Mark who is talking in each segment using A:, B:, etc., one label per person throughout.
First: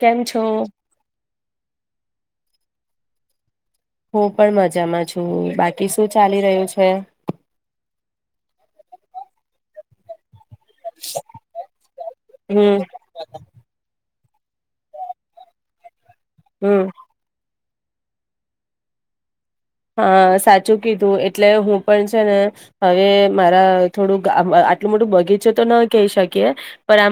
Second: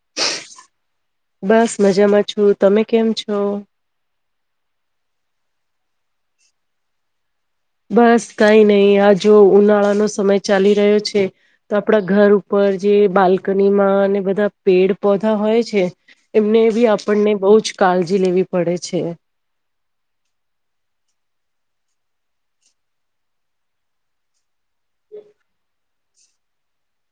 A: કેમ છો?
B: [inaudible] બસ મજા માટે છું તમે કેમ છો?
A: હું પણ મજામાં છું બાકી શું ચાલી રહ્યું છે?
B: બસ કઈ નહી આ જો ઉનાળાનોો સમય ચાલી રહ્યો છે તો આપડા ઘર ઉપર
A: હમ
B: જે બાલ્કનીમાં બધ પેડ પધા હોય છે એમને બી
A: હમ
B: આપણને બહ જ કાળજી લેવી પડે છે,
A: હા, સાચું કીધું એટલે હું પણ છે ને હવે મારા થોડુંક આટલું મોટું બગીચે તો ન કહી શકીએ, પણ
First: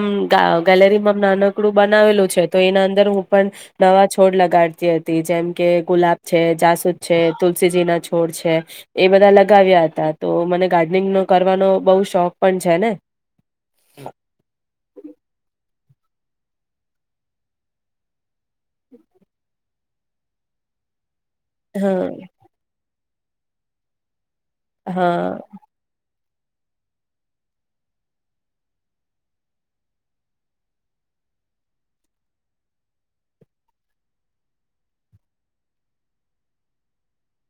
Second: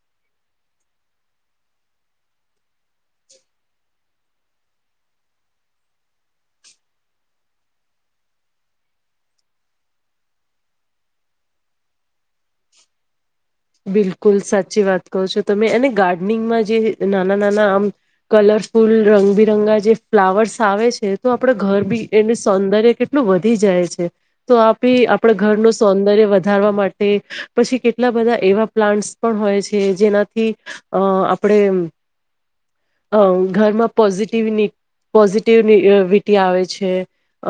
A: આમ ગેલેરીમાં નાનકડું બનાવેલું છે, તો એના અંદર હું પણ નવા છોડ લગાડતી હતી જેમ કે ગુલાબ છે, જાસુદ છેલ છોડ છે એ બધા લગાવ્યા હતા તો મને ગાર્ડનિંગ નો કરવાનો બ શોખ છે ને.
B: બિલકુલ સાચી વાત કરો છો, તમે એને ગાર્ડનિંગમાં જે નાના નાના આમ કલરફુલ રંગબિરંગા જે ફ્લાવર્સ આવે છે, તો આપડ ઘર બી
A: હા
B: એને સૌંદર્ય કે કેટલું વધી જાય છે તો આપી
A: હા
B: આપણા ઘર નું સૌંદર્ય વધારવા માટે પછી કેટલા બધા એવા પ્લાન્ટ્સ પણ હોય છે જેનાથી અ આપણે અ ઘરમાં પોઝિટિવ પોઝિટિવવિટી આવે છે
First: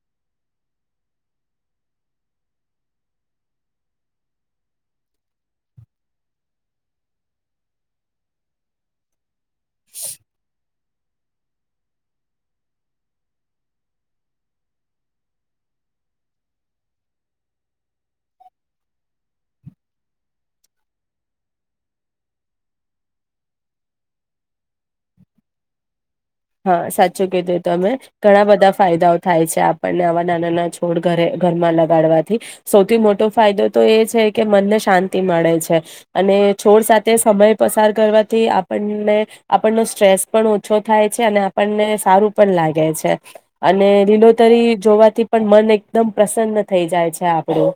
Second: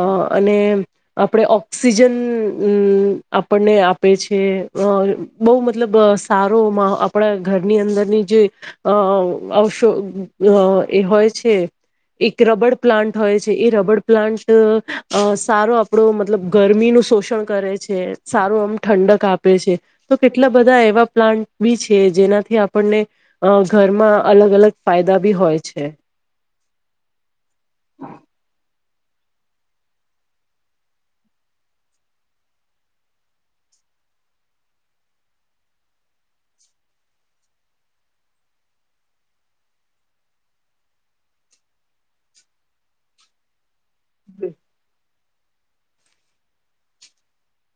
B: અ અને આપણે ઓક્સિજનમ આપણને આપે છે અ બહુ મત મતલબ સારો આપણા ઘરની અંદરની જે અ અશો એ હોય છે એક રબડ પ્લાન્ટ હોય છે એ રબડ પ્લાન્ટ સારો આપણો મતલબ ગરમીનો શોષણ કરે છે સારું આમ ઠંડક આપે છે તો કે એટલા બધા એવા પ્લાન્ટ બી છે જેનાથી આપણને ઘરમાં અલગ અલગ ફાયદા બી હોય છે
A: હા સાચું કીધું તો અમે ઘણા બધા ફાયદા થાય છે આપણને આવા નાનાના છોડ ઘ ઘરમાં લગાડવાથી સૌથી મોટો ફાયદો તો એ છે કે મનને શાંતિ મળે છે અને છોડ સાથે સમય પસાર કરવાથી આપ આપણનો સ્ટ્રેસ પણ ઓછો થાય આપણને સારું પણ લાગે છે અને લીલોતરી જોવાથી પણ મન એકદમ પ્રસન્ન થઈ જાય છે આપણું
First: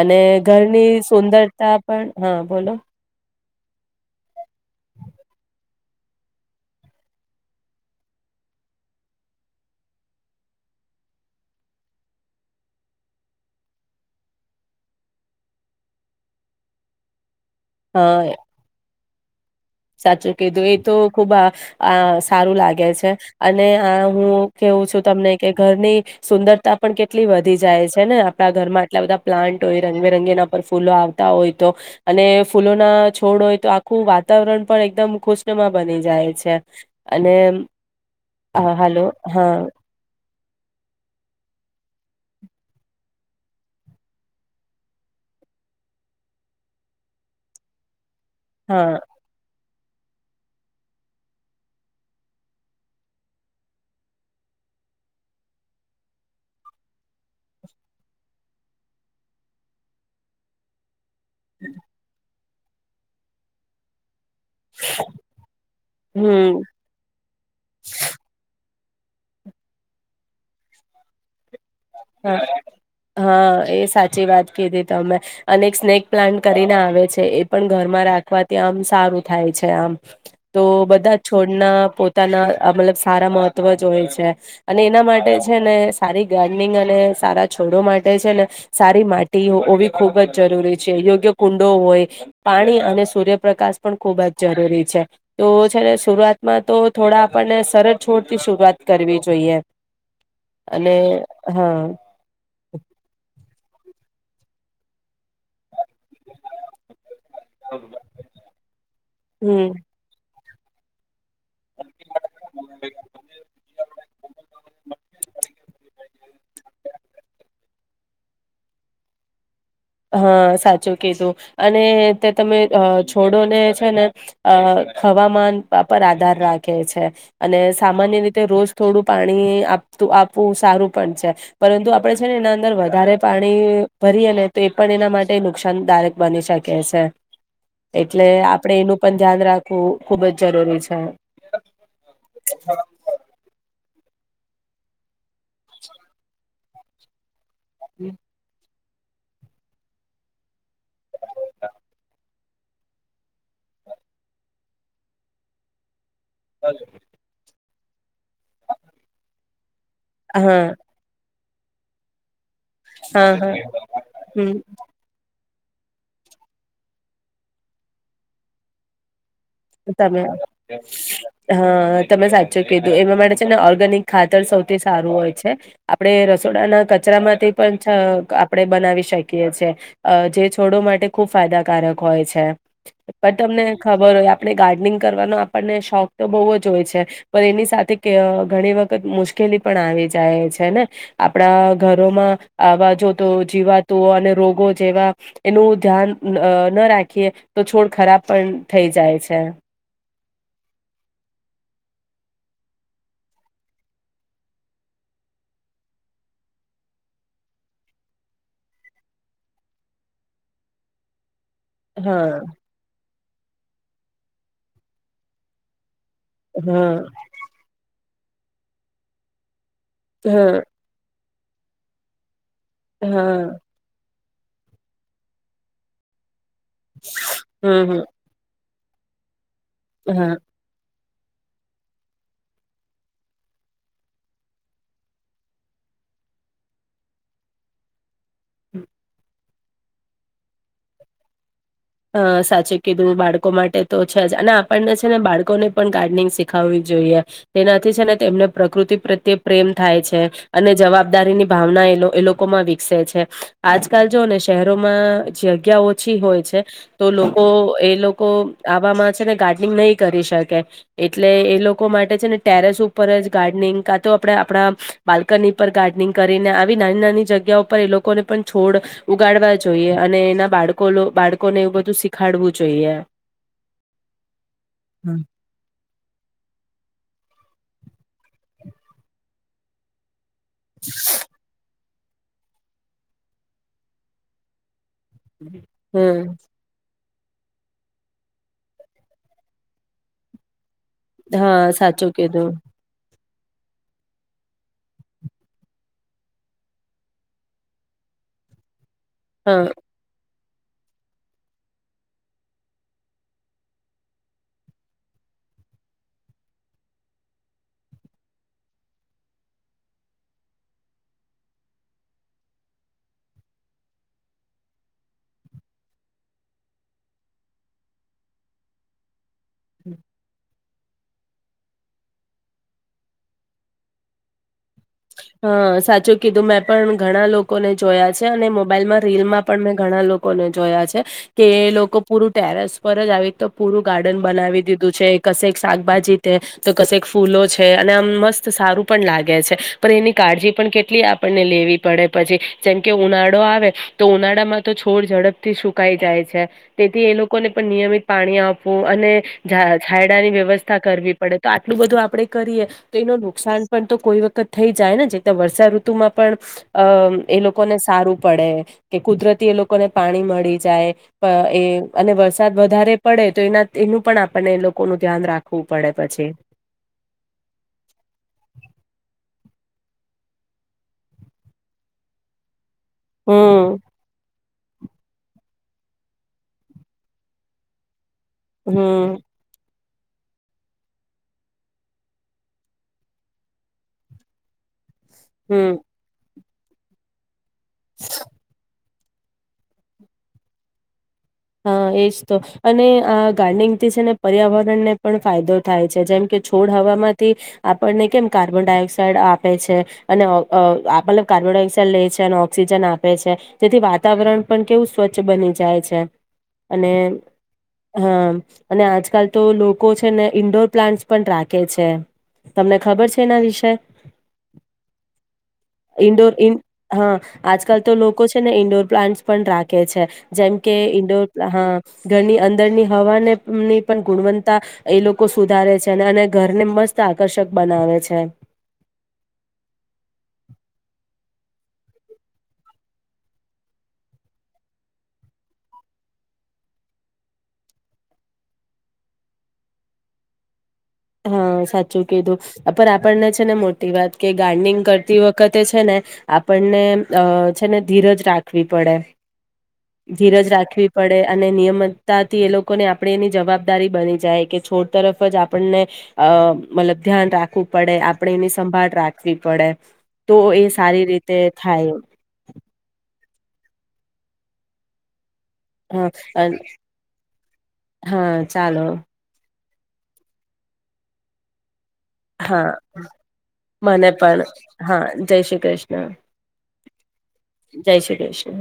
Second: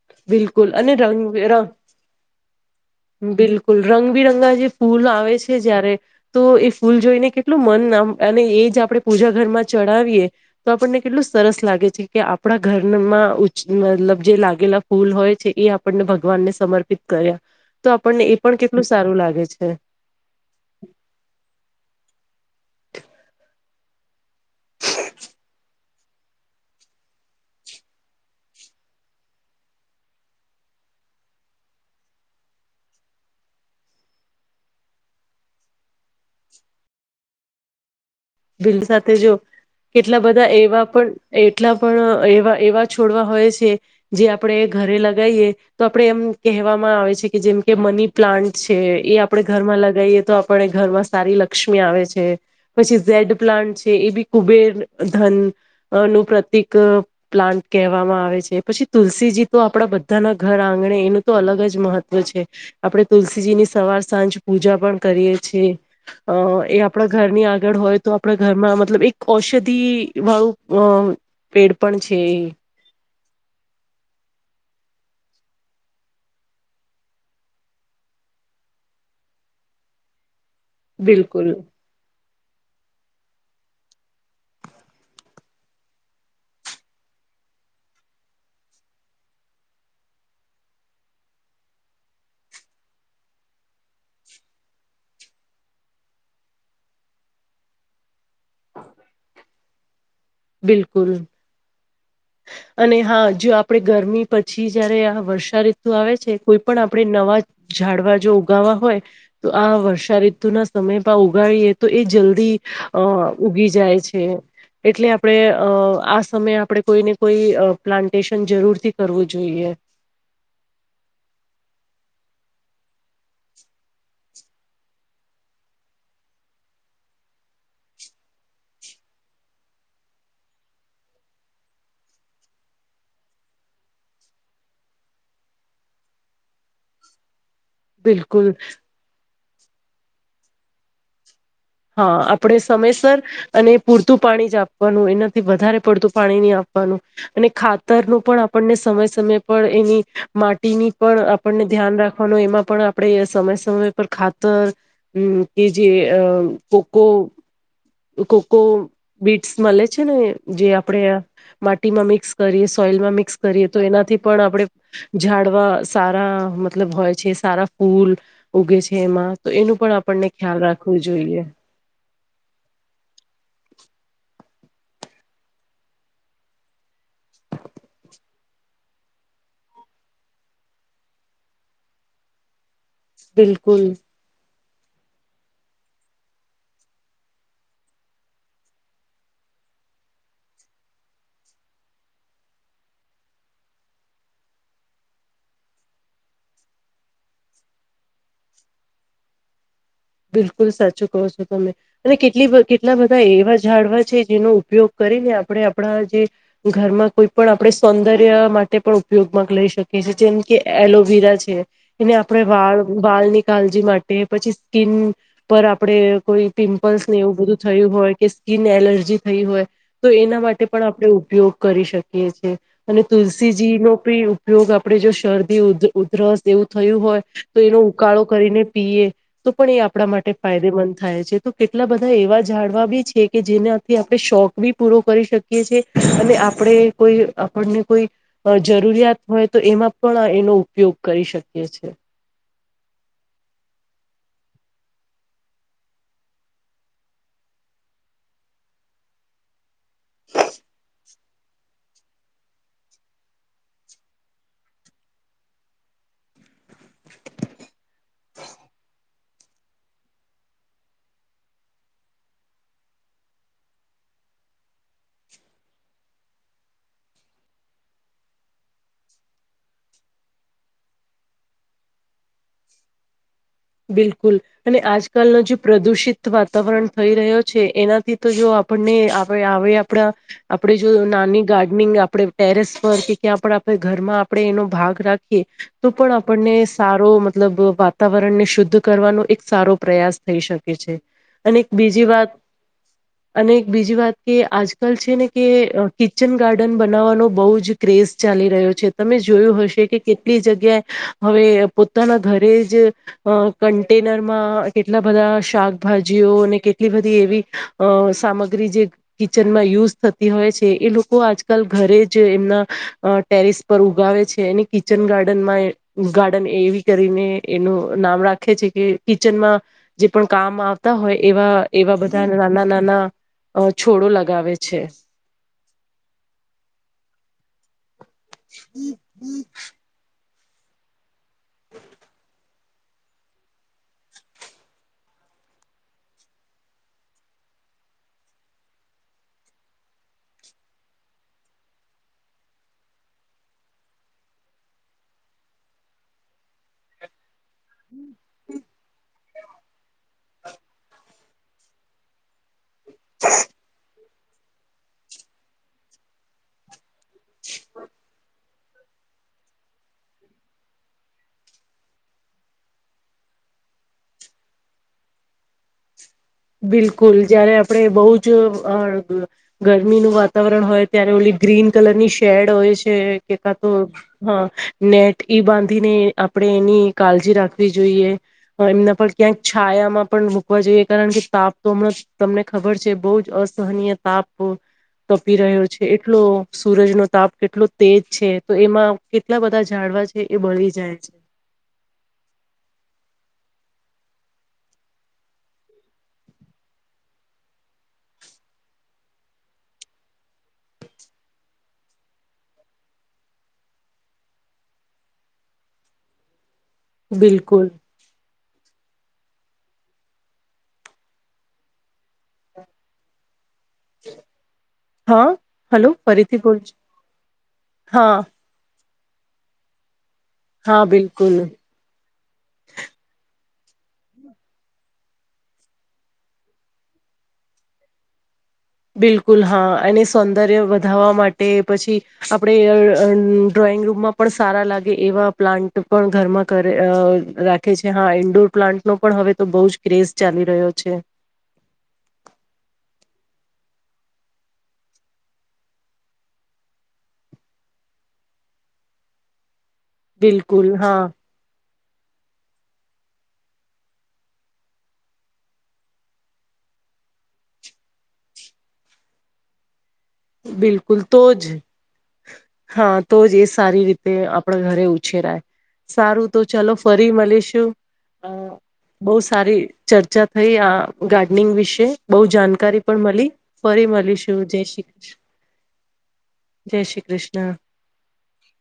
A: અને
B: બિલકુલ
A: ઘરની
B: અને રંગ
A: સુંદરતા
B: રંગ
A: પણ હા બોલો
B: બિલકુલ રંગબિરંગા જે ફૂલ આવે છે જયારે તો એ ફૂલ જોઈને કેટલું મન નામ અને એ જ આપણે પૂજા ઘરમાં ચડાવીએ તો આપણને કેટલું સરસ લાગે છે કે આપણા ઘરમાં મતલબ જે લાગેલા ફૂલ હોય છે એ આપણને ભગવાનને સમર્પિત કર્યા તો
A: હા
B: આપણને એ પણ કેટલું સારું લાગે છે
A: સાચું કીધું એ તો ખુબ આ સારું લાગે છે અને આ હું કેવું છું તમને કે ઘરની સુંદરતા પણ કેટલી વધી જાય છે ને આપણા ઘરમાં આટલા બધા પ્લાન્ટ હોય રંગબેરંગી એના પર ફૂલો હોય તો અને ફૂલો ના છોડ હોય તો આખું વા વાતાવરણ પણ એકદમ ખુશ્ણમાં બની જાય છે અને
B: બિલ
A: હાલો
B: સાથે જો
A: હા
B: કેટલા બધા એવા પણ એટલા પણ એવા એવા છોડવા હોય છે જે આપણેે ઘરે લગાવ એ તો આપડે એમ કહેવામાં આવે છે કે જેમ કે મની પ્લાન્ટ છે
A: હા
B: એ આપડણે ઘરમાં લગાવએ તો આપણે ઘરમાં સારી લક્ષ્મી આવે છે પછી ઝેડ પ્લાન્ટ છે એ બી કુબેર ધન નું પ્રતિક પ્લાન્ટ કહેવાવામાં આવે છે પછી તુલસીજી તો આપડા બધા ના ઘર આંગણે એનું તો અલગ જ મહત્વ છે આપડણે તુલસીજીની સવાર સાંજ પૂજા પણ કરીએ છેએ અ
A: હમ
B: એ આપણા ઘરની આગળ હોય તો આપણા ઘરમાં મતલબ એક ઔષધિ વાળું અ પેડ પણ છે
A: હા હા એ સાચી વાત કીધી તમે અને સ્નેક પ્લાન્ટ કરીને આવે છે એ પણ ઘરમાં રાથી આમ સારું થાય છે આમ તો બધા
B: બિલકુલ
A: છોડના પો તાના મતલબ સારા મહત્વ જ હોય છે અને એના માટે છે ને સારી ગાડી અને સારા છોડો માટે છે ને સારી માટી હોવી ખૂબ જ જરૂરી છે યોગ્ય ડો હોય પાણી અને સૂર્યપ્રકાશ પણ ખુબ જ જરૂરી છે. તો છેને શુરુઆતમાં તો થોડા આપણને સરળ છોડથી શુરૂઆત કરવી જોઈએ. અને
B: બિલકુલ,
A: હા
B: અને હા જો આ પળે ગરમી પછી જયારે આ વર્ષા ઋતુ આવે છે કોઈ પણ આપણે નવા ઝાડવા જો ઉગાવા હોય તો
A: હમ
B: આ વર્ષા ઋતુના સમય પા ઉગાડીએ તો એ જલ્દી અ ઉગી જાય છે. એટલે આ અહ આ સમયે આપણે કોઈને કોઈ અ પ્લાન્ટેશન જરૂર થી કરવું જોઈએ.
A: હા, સાચું કીધું અને તે તમે અ છોડોને છે ને અ હવામાન પા પર આધાર રાખે છે અને સામાન્ય રીતે રોજ થોડું પાણી આ પતુ આપવું સારું પણ છે. પરંતુ આપડે છે ને એના અંદર વધારે પાણી ભરીએ ને તો એ પણ એના માટે નુકસાનદાયક બની શકે છે, એટલે
B: બિલકુલ
A: આપડે એનું પણ ધ્યાન રાખવું ખુબ જ જરૂરી છે,
B: હા આપણે સમયસર અને પૂરતું પાણી જ આપવાનું એનાથી વધારે પડતું પાણી નહી આપવાનું, અને ખાતર નું પણ આપણને સમય સમય પણ એની માટીની પણ આપણને ધ્યાન રાખવાનું એમાં પણ આપણે સમય સમય ખાતર કે જે અ કોકો કોકો બીટ્સ મળે છે, ને
A: હા
B: જે આપડે માટીમાં મિક્સ કરીએ સોઈલમાં
A: હા
B: મિક્સ
A: હા
B: કરીએ, તો એનાથી પણ
A: હમ
B: આપણે ઝાડ અવા સારા મતલબ હોય છે, સારા ફૂલ ઉગે છે એમાં તો એનું પણ આપણને
A: તમે
B: ખ્યાલ રાખવું જોઈએ.
A: હા તમે સાચો કીધું એમાં માટે છે ને ઓર્ગેનિક ખાતર સૌથી સારું હોય છે, આપડણે રસોડાના કચ છરામાંથી પણ આપણે બનાવી શકીએ છીએ, જે છોડો માટે ખુબ ફાયદાકારક હોય હોય છે, પણ તમને
B: બિલકુલ
A: ખબર હોય ગાર્ડનિંગ કરવાનો આપણને શોખ તો બહુ જ હોય છે, પણ એની સાથે ઘણી વખત મુશ્કેલી આવી જાય છેને આપણા ઘરોમાં આવા જો તો જીવાતું અને રોગો જેવા એનું ધ્યાન ના રાખીએ તો છોડ ખરાબ પણ થઈ જાય છે. છે
B: બિલકુલ સાચું કહો છો, તમે અને કેટલી કેટલા બધા એવા ઝાડવા છે જેનો ઉપયોગ કર આપણે આપણા જે ઘરમાં કોઈ પણ આપણે સૌંદર્ય માટે પણ ઉપયોગમાં લઈ શકી. જેમ કે એલોવેરા છે, એને
A: હા
B: આપણે વાળ વાળ ની કાળજી માટે પછી સ્કીિન પર આપડે, કોઈ
A: હા
B: પિમ્પલ્સ ને એવું બધું થયું હોય, કે સ્કીિન એલર્જી થઈ હોય તો એના
A: હા
B: માટે પણ આપણે ઉપયોગ કરી શકીએ છીએ, અને
A: હા
B: તુલસીજી નો પણી ઉપયોગ આપણે જો શરદી ઉ ઉધરસ એવું થયું હોય તો એનો
A: હમ
B: ઉકાળો કરીને પીએ તો પણ એ આપણા
A: હમ
B: માટે
A: હા
B: ફાયદેમંદ થાય છે તો કેટલા બધા એવા જાઝાડવા બી છે કે જેનાથી આપણે શોખ બી પૂરો કરી શકીએ છે, અને આપડે કોઈ આપણને કોઈ જરૂરિયાત હોય તો એમાં પણ એનો ઉપયોગ કરી શકે,
A: હ સાચી કીધું બાળકો માટે તો છે જ અને આપણને છે, ને બાળકોને પણ ગાર્ડનિંગ શીખાવવી જોઈએ તેના ને તેમને પ્રકૃતિ પ્રત્યે પ્રેમ થાય છે, અને જવાબદારી ની ભાવના એ એ લોકોમાં આજકાલ જો ને શહેરોમાં જગ્યા ઓછી હોય છે, તો લોકો એ લોકો આવામાં છે ને ગાર્ડનિંગ નહી કરી શકે, એટલે એ માટે છે ને ટેરેસ ઉપર જ ગાર્ડનિંગ કા તો આપણે આપણા બાલ્કની ઉપર ગાર્ડનિંગ કરીને, આવી નાની નાની જગ્યાઓ ઉપર એ લોકોને પણ છોડ ઉગાડવા જોઈએ, અને એના બાળકો બાળ ળકોને એવું બધું શીખાડવું જોઈએ.
B: બિલકુલ અને
A: હમ.
B: આજકાલનો જે પ્રદુષિત વાતાવરણ થઈ રહ્યો છે એનાથી તો જો આપણને આપડે આવે આપડા આપડે જો નાની ગાર્ડનિંગ આપડે ટેરેસ પર કે આપડે આપડા ઘર માં આપડે એનો ભાગ રાખીએ તો પણ
A: હમ
B: આપણને સારું રો મતલબ વાતાવરણને શુદ્ધ કરવાનો એક સારો પ્રયાસ થઈ શ કે છે અને એક
A: હા
B: બીજી
A: સાચું
B: વાત
A: કીધું
B: અને એક બીજી વાત કે આજકાલ છે, ને કે કિચન ગાર્ડન બનાવવાનો બહુ જ ક્રેઝ ચાલી રહ્યો છે, તમે જોયું
A: હા.
B: હશે કે કેટલી જગ્યાએ હવે પોતાના ઘરે જ અ કન્ટેનરમાં કેટલા બધા શાકભાજીઓ અને કેટલી બધી એવી અ સામગ્રી જે કિચનમાં યુઝ થતી હોય છે એ લોકો આજકાલ ઘરે જ એમના અ ટેરિસ પર ઉગાવે છે, એને કિચન ગાર્ડન માં ગાર્ડન એવી કરીને એનો નામ રાખે છે કે કિચનમાં જે પણ કામ આવતા હોય એવા એવા બધા નાના નાના છોડો લગાવે છે,
A: હા, સાચું કીધું. મેં પણ ઘણા લોકોને જોયા છે અને મોબાઈલમાં રીલમાં પણ મેં ઘણા લો કોને જોયા છે કે એ લોકો પૂરું ટેરેસ પર જ આવી રીતે પૂરું ગાર્ડન બનાવી દીધું છે. કશેક શાકભાજી તે, તો કશેક ફૂલો છે અને આમ મસ્ત સારું પણ લાગે છે. પર એની કાળજી પણ કેટલી આપણને લેવી પડે પછી. જેમકે ઉનાળો આવે તો ઉનાળામાં તો છોડ ઝડપથી સુકાઈ જાય છે. તેથી એ લોકોને પણ નિયમિત પાણી આ પવું અને જા છાયડાની વ્યવસ્થા કરવી પડે. તો આટલું બધું આપડે કરીએ તો એનું નુકસાન પન તો કોઈ વખત થઈ જાય ને. જે ત્યાં વર્ષા ઋતુમાં પણ અમ એ લોકોને સારું પડે. કે કુદરતી એ લોકોને પાણી મળી જાય અ એ અને વરસાદ વધારે પડે તો એના તેનું પણ આપણને એ લોકોનું ધ્યાન રાખવું પડે. પછી
B: બિલકુલ, જયારે આપડે બઉ જ અ ગરમીનું વાતાવરણ હોય ત્યારે ઓલી ગ્રીન કલર ની શેડ હોય છે કે કા તો
A: હમ
B: હા નેટ ઈ બાંધીને આપડે એની કાળજી રાખવી જોઈએ. અ એમના પર
A: હમ
B: ક્યાંક છાયામાં પણ મૂકવા જોએ. કારણ કે તાપ તો હમણાં તમને ખબર છે બહુ જ અસહનીય તાપ તપી રહ્યો
A: હમ
B: છે એટલો સૂરજનો તાપ કેટલો તેજ છે તો એમાં કેટલા બધા જાડવા છે એ બળી જાય છે
A: હા એજ તો અને આ ગાર્ડનિંગથી છે ને પર્યાવરણને પણ ફાયદો થાય છે જેમ કે છોડ હવામાંથી આપણને કેમ કાર્બન ડાયોક્સાઇડ આપે છે અને અ અ આપ કાર્બન ડાયોક્સાઇડ લે છે અને ઓક્સિજન આપે છે જેથી વાતાવરણ પણ કેવું સ્વચ્છ બની જાય છે અને
B: બિલકુલ
A: હા અને આજ કાલ તો લોકો છે ને ઇન્ડોર પ્લાન્ટસ પણ રાખે છે તમને ખબર છે એના વિશે શે
B: હા હલો
A: ઇન્ડોર
B: ફરીથી
A: ઇન
B: બોલ
A: હા આજકાલ તો
B: હા
A: લોકો છે ને ઇન્ડોર પ્લાન્ટસ પણ રાખે છે જેમ કે
B: હા
A: ઈન્ડોર
B: બિલકુલ
A: હા ઘરની અંદરની હવાને ની પણ ગુણવત્તા એ લોકો સુધારે છે અને અને ઘરને મસ્ત આકર્ષક બનાવે છે
B: બિલકુલ તે પછી આપણે ડ્રોઈંગ રૂમમાં પણ સારા લાગે એવા પ્લાન્ટ પણ ઘરમાં કરે અ રાખે છે હા ઇન્ડોર પ્લાન્ટ નો પણ હવે તો બહુ જ ક્રેઝ ચાલી રહ્યો છે
A: હા સાચું કીધું પર આપણને છે ને મોટી વાત કે ગાર્ડનિંગ કરતી વખતે છે ને આપણને છે ને ધીરજ રા ખવી પડે ધીરજ
B: બિલકુલ
A: રાખવી
B: હા
A: પડે અને નિયમ તાથી એ લોકોને આપણે એની જવાબદારી બની જાય કે છોડ તરફ જ આપણને અ મતલબ ધ્યાન રાખવું પડે આપણે એની સંભાળ રાખવી પડે તો એ
B: બિલકુલ
A: સારી
B: તો
A: રીતે
B: જ
A: થાય
B: હા તો જ એ સારી રીતે આપણા ઘરે ઉછેરાય
A: હા
B: સારું, તો
A: અન
B: ચાલો ફરી મલીશું અ
A: હા ચાલો
B: બઉ સારી ચર્ચા થઈ આ ગાર્ડનિંગ વિશે બઉુ
A: હા
B: જાણકારી પણ મળી ફરી
A: મને
B: મળીશું
A: પણ
B: જય શ્રી
A: હા
B: કૃષ્ણ
A: જય શ્રી કૃષ્ણ
B: જય શ્રી કૃષ્ણ
A: જય શ્રી ક્રિષ્ન.